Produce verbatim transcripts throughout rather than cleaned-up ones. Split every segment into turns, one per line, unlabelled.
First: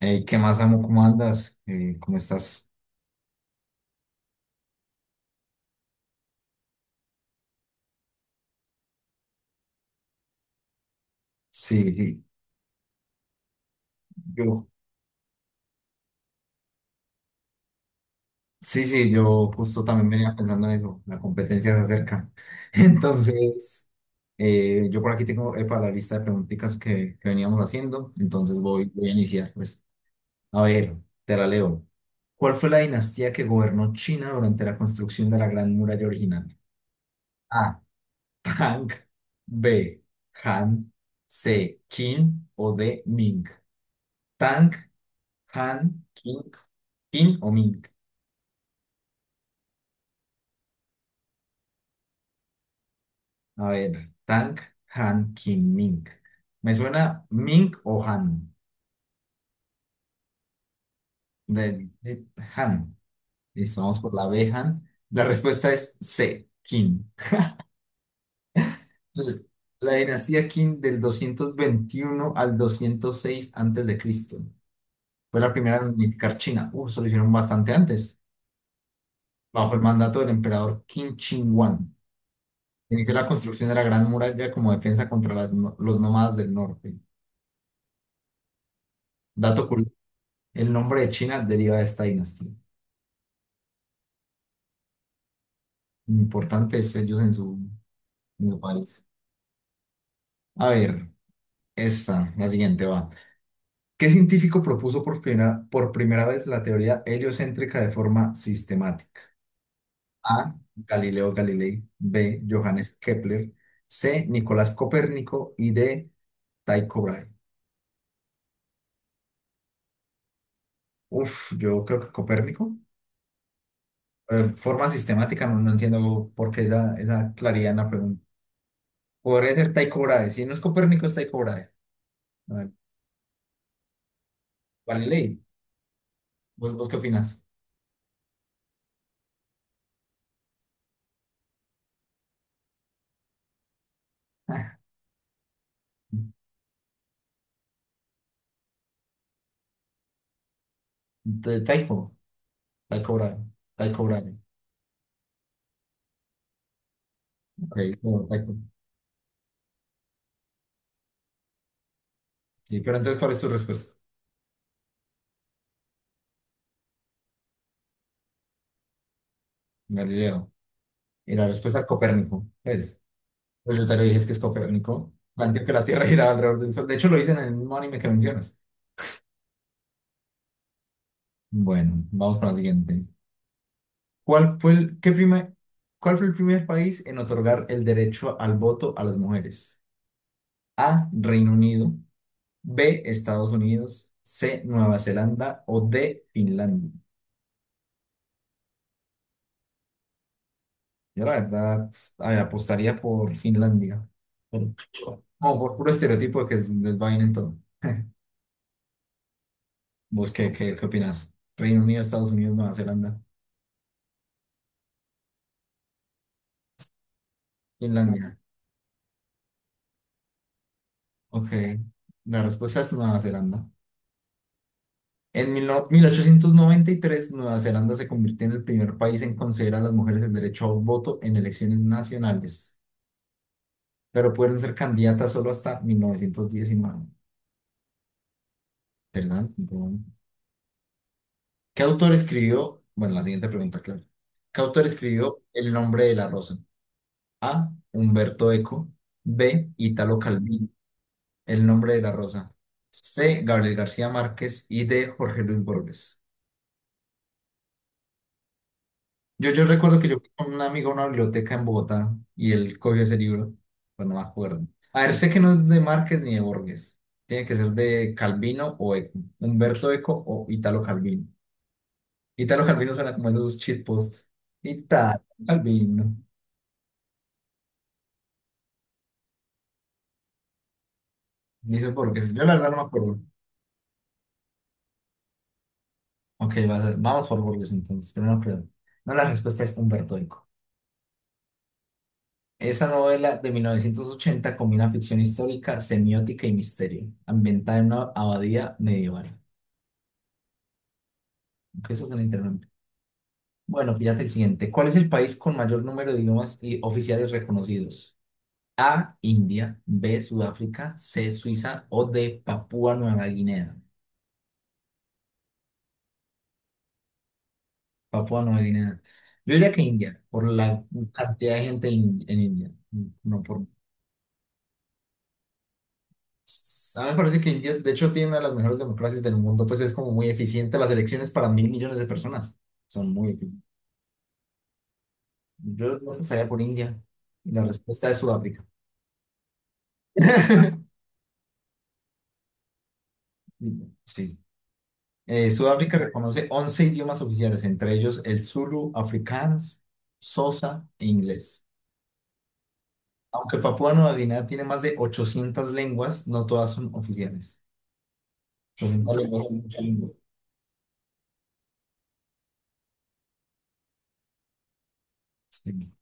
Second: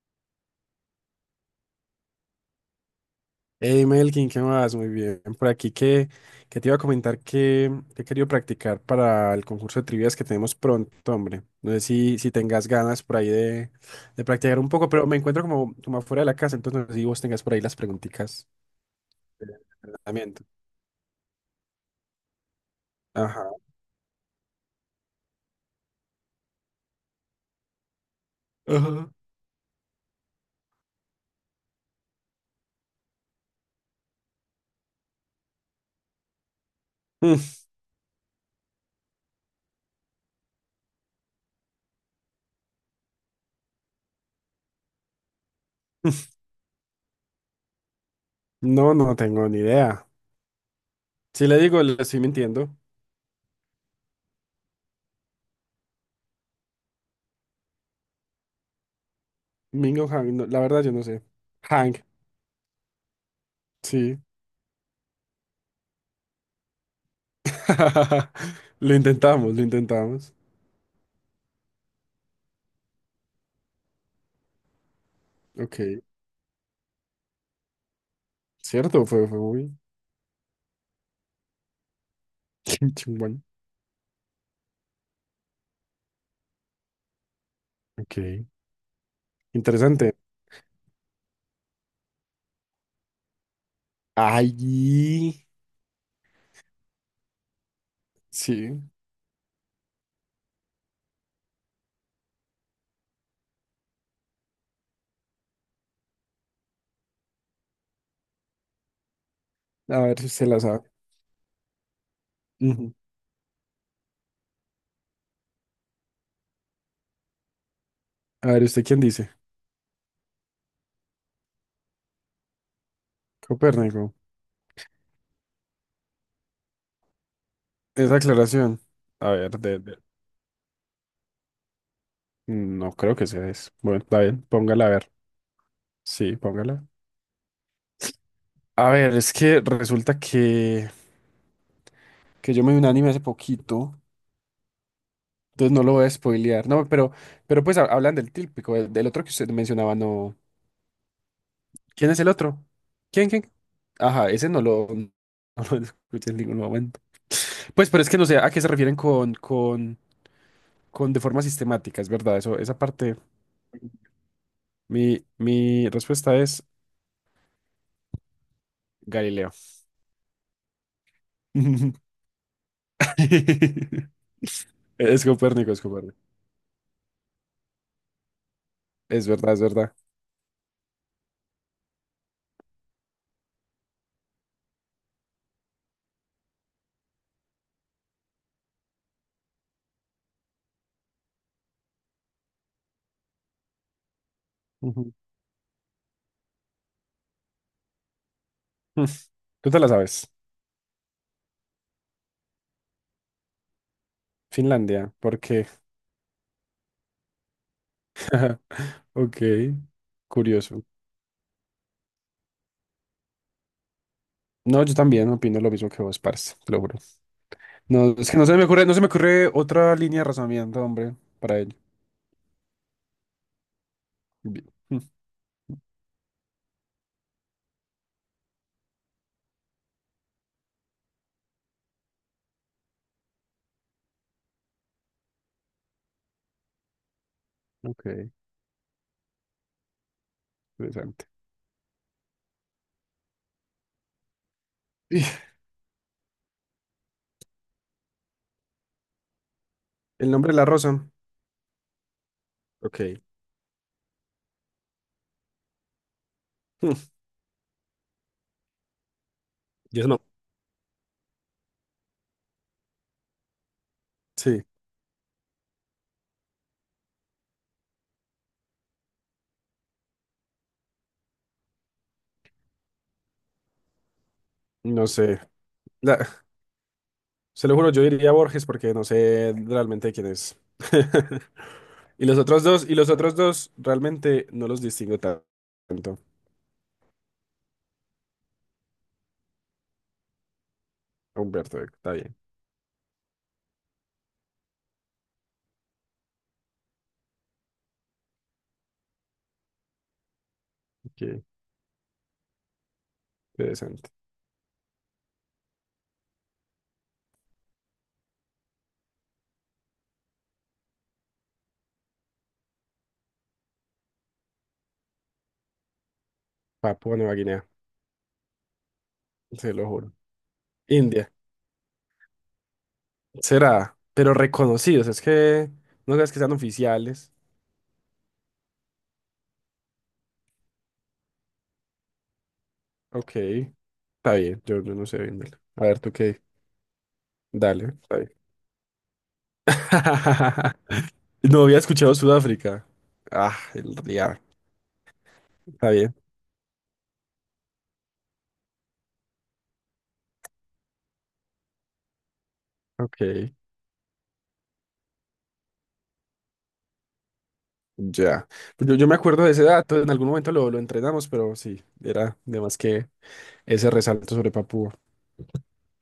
Ey, ¿qué más, amo? ¿Cómo andas? Eh, ¿cómo estás?
Hey Melkin, ¿qué más? Muy bien. Por aquí que, que te iba a comentar que, que he querido practicar para el concurso de trivias que tenemos pronto, hombre. No
Sí,
sé si,
sí,
si tengas ganas por ahí de, de practicar
yo,
un poco, pero me encuentro como, como afuera de la casa, entonces no sé si vos tengas por ahí las preguntitas
sí, sí, yo
de
justo también venía
entrenamiento.
pensando en eso, la competencia se acerca.
Ajá.
Entonces, eh, yo por aquí tengo eh, para la lista de preguntitas que, que veníamos haciendo, entonces voy, voy
Ajá.
a iniciar, pues. A ver, te la leo. ¿Cuál fue la dinastía que gobernó China durante la construcción de la Gran Muralla original?
Mm,
A. Tang, B. Han, C. Qin o D. Ming. Tang, Han, King, King o Ming.
No, no tengo ni idea. Si le digo, le estoy mintiendo.
A ver, Tang, Han, King, Ming. Me suena Ming o Han.
Mingo Hang, no, la verdad yo no sé.
De,
Hang,
de- Han. Listo, vamos por
sí.
la B, Han. La respuesta es C, King.
Lo
L-
intentamos, lo
La
intentamos.
dinastía Qin del doscientos veintiuno al doscientos seis antes de Cristo. Fue la primera
Ok,
en unificar China. Uh, eso lo hicieron bastante antes,
cierto, fue, fue
bajo
muy...
el mandato del emperador Qin Shi Huang.
Kim
Inició la
Chung-won.
construcción de la Gran Muralla como defensa contra las no- los nómadas del norte.
Ok,
Dato curioso.
interesante.
El nombre de China deriva de esta dinastía.
Ay,
Importantes ellos en su, en su
sí.
país. A ver, esta, la siguiente va. ¿Qué científico propuso por primera, por primera vez la teoría heliocéntrica de forma sistemática?
A ver si se
A.
la sabe.
Galileo Galilei. B.
Ujú.
Johannes Kepler. C. Nicolás Copérnico. Y D. Tycho Brahe.
A ver, ¿usted quién dice?
Uf, yo creo que Copérnico.
Copérnico.
Eh, forma sistemática, no, no entiendo por qué esa, esa claridad en la
Esa
pregunta.
aclaración. A
Podría
ver,
ser
de, de-
Tycho Brahe. Si no es Copérnico, es Tycho Brahe. A ver,
no creo que sea eso. Bueno, está bien, póngala a ver.
Galilei.
Sí,
¿Vos,
póngala.
vos qué opinas?
A ver, es que resulta que, que yo me vi un anime hace poquito,
Ah,
entonces no lo voy a spoilear. No, pero, pero pues ha- hablan del típico, del, del otro que usted mencionaba, no.
de Taiko,
¿Quién es el otro?
Taiko
¿Quién,
Bravo,
quién?
Taiko Bravo.
Ajá, ese no lo, no lo escuché en ningún momento.
Ok,
Pues, pero es que
bueno,
no sé a
Taiko.
qué se refieren con, con, con de forma sistemática, es verdad. Eso, esa
Sí, pero
parte,
entonces, ¿cuál es tu respuesta?
mi, mi respuesta es Galileo.
Galileo. Y la respuesta es Copérnico. Pues, pues yo te lo dije, es que es Copérnico.
Es
Planteó
Copérnico,
que
es
la Tierra
Copérnico.
giraba alrededor del Sol. De hecho, lo dicen en el mismo anime que mencionas.
Es verdad, es verdad.
Bueno, vamos con la siguiente. ¿Cuál fue el, qué prima- ¿cuál fue el primer país en otorgar el derecho al voto a las mujeres? A, Reino Unido. B, Estados Unidos. C, Nueva
Ujú.
Zelanda. O D, Finlandia.
Mm, Tú te la sabes.
Yo la verdad, a ver, apostaría por Finlandia. Por,
Finlandia, ¿por
no,
qué?
por puro estereotipo de que les va bien en todo.
Ok,
¿Vos qué, qué,
curioso.
qué opinás? Reino Unido, Estados Unidos, Nueva Zelanda.
No, yo también opino lo mismo que vos, parce, te lo juro. No, es
Finlandia.
que no se me ocurre, no se me ocurre otra línea de razonamiento, hombre,
Ok.
para ello.
La respuesta es Nueva Zelanda.
Bien. Mm,
En mil no- mil ochocientos noventa y tres Nueva Zelanda se convirtió en el primer país en conceder a las mujeres el derecho a voto en elecciones nacionales, pero pueden ser candidatas solo hasta mil novecientos diecinueve.
Ok,
¿Verdad?
interesante.
¿Qué autor escribió? Bueno, la siguiente pregunta, claro. ¿Qué autor
Y,
escribió El nombre de la rosa? A. Humberto Eco. B. Italo
el nombre de la
Calvino.
rosa.
El nombre de la rosa.
Ok.
C. Gabriel García Márquez. Y D. Jorge Luis Borges.
Mm,
Yo, yo recuerdo
yo
que yo
eso
fui con un amigo a una biblioteca en Bogotá y él cogió ese libro, pero no me
sí,
acuerdo. A ver, sé que no es de Márquez ni de Borges. Tiene que ser de Calvino o Eco. Humberto Eco o Italo Calvino. Italo Calvino suena como esos cheat posts.
no
Italo
sé.
Calvino.
La- Se lo juro, yo diría Borges porque no sé realmente quién es.
Dice
Y
burgers.
los
Yo la
otros
verdad no me
dos, y los
acuerdo.
otros dos realmente no los distingo ta- tanto.
Ok, vas- vamos por burgers entonces, pero no creo. No, la respuesta es Humberto Eco.
Humberto, Eco, está bien.
Esa novela de mil novecientos ochenta combina ficción histórica, semiótica y misterio, ambientada en una abadía medieval.
Qué
Aunque eso suena interesante. Bueno,
interesante.
fíjate el siguiente. ¿Cuál es el país con mayor número de idiomas y oficiales reconocidos? A, India, B, Sudáfrica, C, Suiza o D, Papúa Nueva Guinea.
Papua Nueva Guinea,
Papúa Nueva Guinea. Yo diría
se
que
lo juro.
India, por la
India,
cantidad de gente in- en India, no no por...
será, pero reconocidos, es que no creas que sean
A mí me
oficiales.
parece que India, de hecho, tiene una de las mejores democracias del mundo, pues es como muy eficiente las elecciones para mil millones de personas. Son muy
Ok,
eficientes.
está bien, yo, yo no sé bien, dale. A
Yo
ver,
no
tú qué,
pensaría por India. Y la
dale,
respuesta es
está bien.
Sudáfrica.
No había escuchado Sudáfrica. Ah, el
Sí.
día.
Eh,
Está
Sudáfrica
bien.
reconoce once idiomas oficiales, entre ellos el Zulu, Afrikaans, Xhosa e inglés.
Ok.
Aunque Papúa Nueva Guinea tiene más de ochocientas lenguas, no todas son oficiales.
Ya. Pues Yo, yo me
Ochocientas lenguas
acuerdo de
son
ese
muchas
dato, en
lenguas.
algún momento lo, lo entrenamos, pero sí, era de más que ese resalto sobre Papúa.
Sí.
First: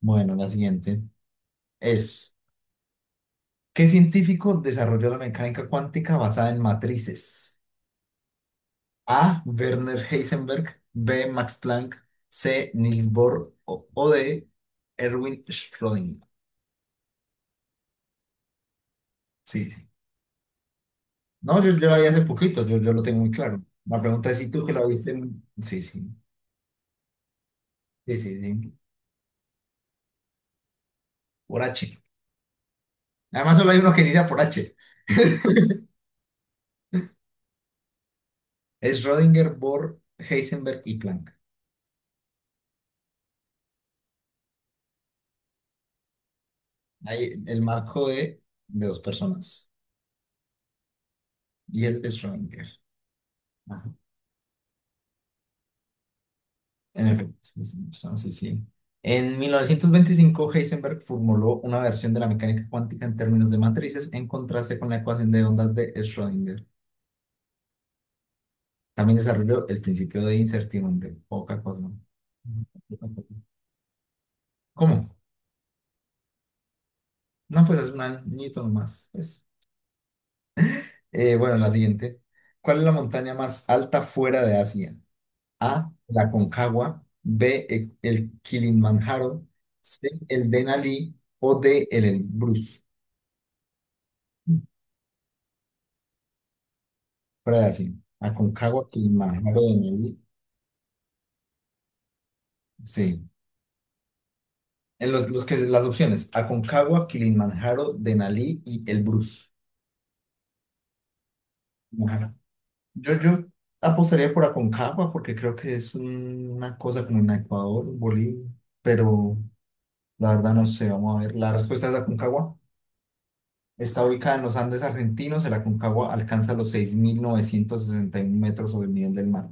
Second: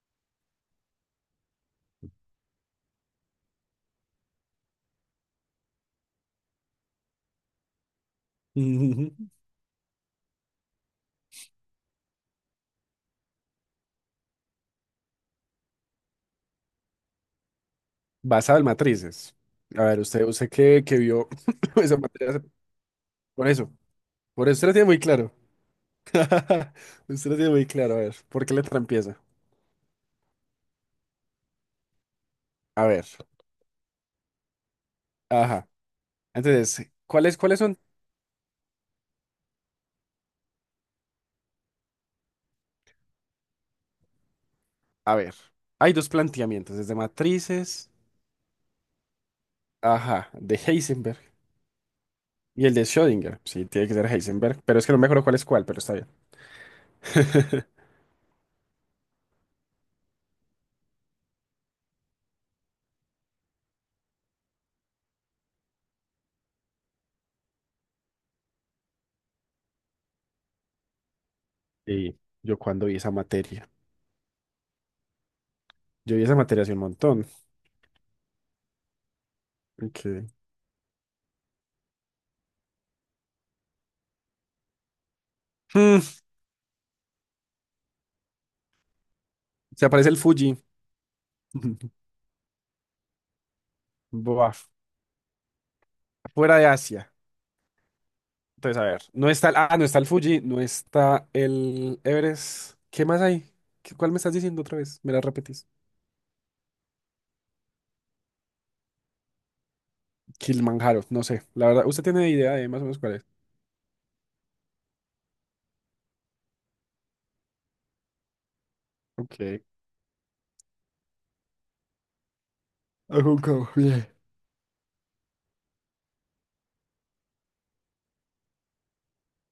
Bueno, la siguiente es. ¿Qué científico desarrolló la mecánica cuántica basada en matrices?
Ujú.
A. Werner Heisenberg, B. Max Planck, C. Niels Bohr o, o D. Erwin Schrödinger.
Basado en matrices.
Sí,
A
sí.
ver, usted, usted que, que vio
No, yo, yo
esa
la vi hace
materia, hace-
poquito, yo, yo lo tengo muy
por
claro.
eso,
La pregunta es
por
si
eso
tú
usted
que
lo
la
tiene muy
viste
claro.
en... Sí, sí,
Usted lo tiene muy claro, a ver,
sí, sí,
¿por qué
sí.
letra empieza?
Por H.
A ver,
Además solo hay uno que inicia por H.
ajá. Entonces, ¿cuáles, cuáles son?
Es Schrödinger, Bohr, Heisenberg y Planck.
A ver, hay dos planteamientos, desde
Hay el
matrices,
marco de, de dos personas.
ajá, de Heisenberg
Y él es Schrödinger.
y el de Schrödinger. Sí, tiene
Ajá.
que ser Heisenberg, pero es que no me acuerdo cuál es cuál, pero está bien.
En efecto, es- son- sí, sí, sí, sí. En mil novecientos veinticinco, Heisenberg formuló una versión de la mecánica cuántica en términos de matrices en contraste con la ecuación de ondas de Schrödinger. También desarrolló el principio de incertidumbre. Poca cosa, ¿no?
Sí, yo cuando vi esa materia.
¿Cómo?
Yo vi esa materia hace un montón.
No, pues es un añito nomás, pues.
Okay.
Eh, bueno, la siguiente. ¿Cuál es la montaña más alta fuera de Asia? A,
Mm,
la Concagua. B, e- el Kilimanjaro.
se
C,
aparece el
el
Fuji.
Denali. O D, el Elbrus.
Buah, fuera de Asia.
Brasil,
Entonces, a
Aconcagua,
ver, no está el,
Kilimanjaro,
ah, no está el
Denali,
Fuji, no está el Everest. ¿Qué más
sí.
hay? ¿Qué- ¿Cuál me estás diciendo otra vez?
En
Me la
los, los que,
repetís.
las opciones, Aconcagua, Kilimanjaro, Denali y Elbrus.
Kilimanjaro, no sé. La verdad, ¿usted tiene
Ajá.
idea de más o menos cuál
Yo,
es?
yo apostaría por Aconcagua porque creo que es un- una cosa como en Ecuador, Bolivia, pero
Ok.
la verdad no sé, vamos a ver. La respuesta es Aconcagua.
Ajunco,
Está
bien.
ubicada en los Andes argentinos, el Aconcagua alcanza los seis mil novecientos sesenta y uno metros sobre el nivel del mar.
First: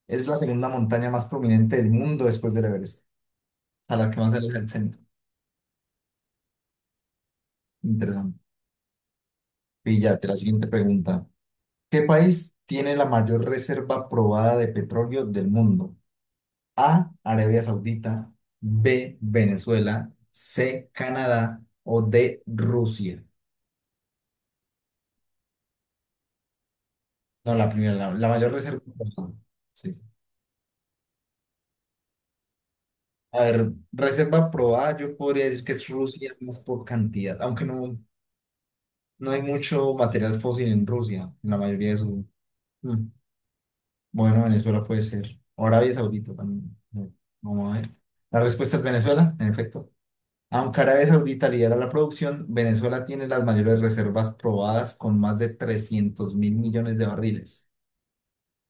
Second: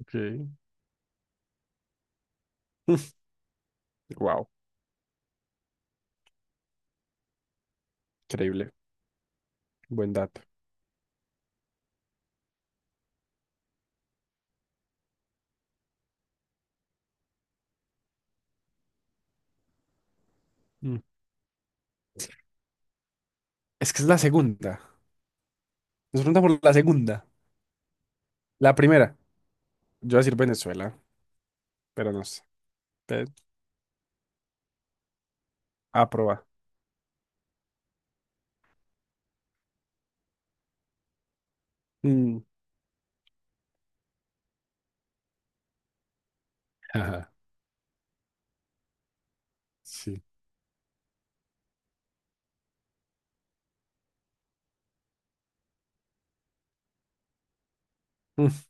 Ok.
Es la segunda montaña más prominente del mundo después del Everest, a la que más se
Wow,
aleja el centro. Interesante.
increíble. Buen
Píllate la
dato.
siguiente pregunta. ¿Qué país tiene la mayor reserva probada de petróleo del mundo? A, Arabia Saudita, B, Venezuela, C,
Mm.
Canadá o D, Rusia.
Es que es la segunda. Nos preguntan por la segunda.
No, la primera, la, la mayor
La
reserva
primera.
probada. Sí.
Yo voy a decir Venezuela, pero no sé.
A ver, reserva probada, yo podría decir que es Rusia
Aproba.
más por cantidad, aunque no, no hay mucho material fósil en Rusia, en la mayoría de su...
Mm,
Mm. Bueno, Venezuela puede ser. O Arabia Saudita también. No,
ajá,
vamos a ver. La respuesta es Venezuela, en efecto.
sí.
Aunque Arabia Saudita lidera la producción, Venezuela tiene las mayores reservas probadas con más de trescientos mil millones de barriles.
Mm.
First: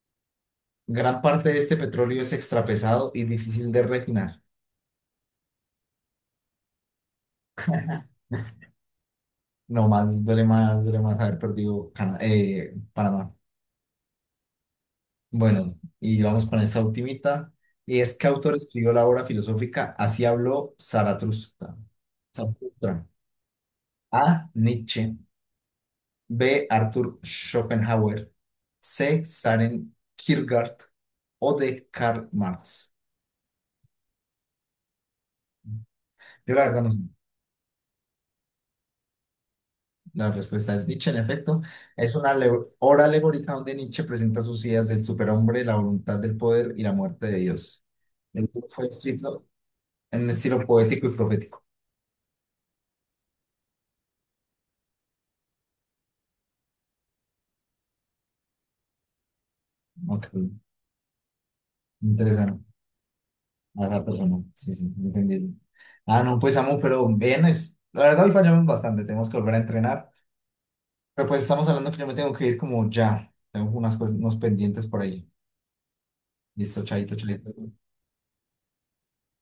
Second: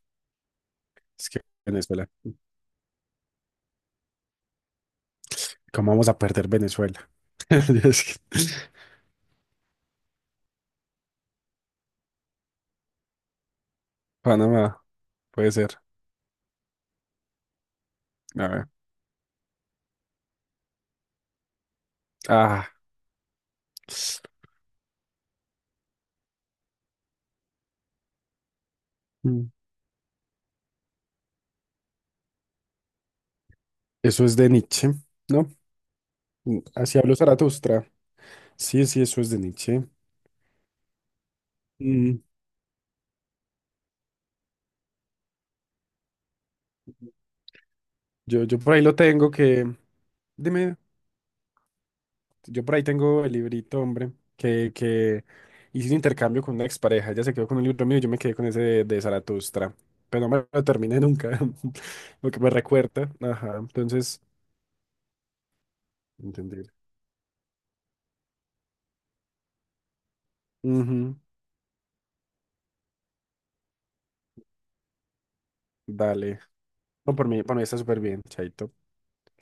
Gran
Es que
parte de este
Venezuela.
petróleo es extrapesado y difícil de refinar.
¿Cómo vamos a perder Venezuela? Es que-
No más, duele más, duele más haber perdido Cana- eh, Panamá.
Panamá, puede
Bueno,
ser.
y vamos con esta ultimita. Y es que
A
autor
ver.
escribió la obra filosófica Así habló Zaratustra.
Ah,
A. Nietzsche. B. Arthur Schopenhauer. C.
mm,
Søren Kierkegaard. O D. Karl Marx.
eso es de Nietzsche, ¿no?
Yo
Mm,
la verdad no sé.
Así habló Zaratustra. Sí, sí, eso es de Nietzsche.
La respuesta es Nietzsche, en efecto. Es
Mm.
una ale- obra alegórica donde Nietzsche presenta sus ideas del superhombre, la voluntad del poder y la muerte de Dios. El
Yo, yo
libro
por ahí
fue
lo tengo
escrito
que...
en un estilo
Dime,
poético y profético.
yo por ahí tengo el librito, hombre, que, que hice un intercambio con una expareja. Ella se quedó con un libro mío y yo me quedé con ese de, de Zaratustra.
Ok,
Pero no me lo terminé nunca, lo que me
interesante.
recuerda. Ajá,
A la
entonces...
persona. Sí, sí, entendí. Ah, no, pues
Entender.
amo, pero bien, es... la verdad hoy fallamos bastante. Tenemos que volver a entrenar.
Ujú,
Pero pues estamos hablando que yo me tengo que ir como ya. Tengo unas cosas, unos pendientes por ahí.
dale.
Listo,
No,
chaito,
por mí,
chulito.
por mí está súper bien, Chaito.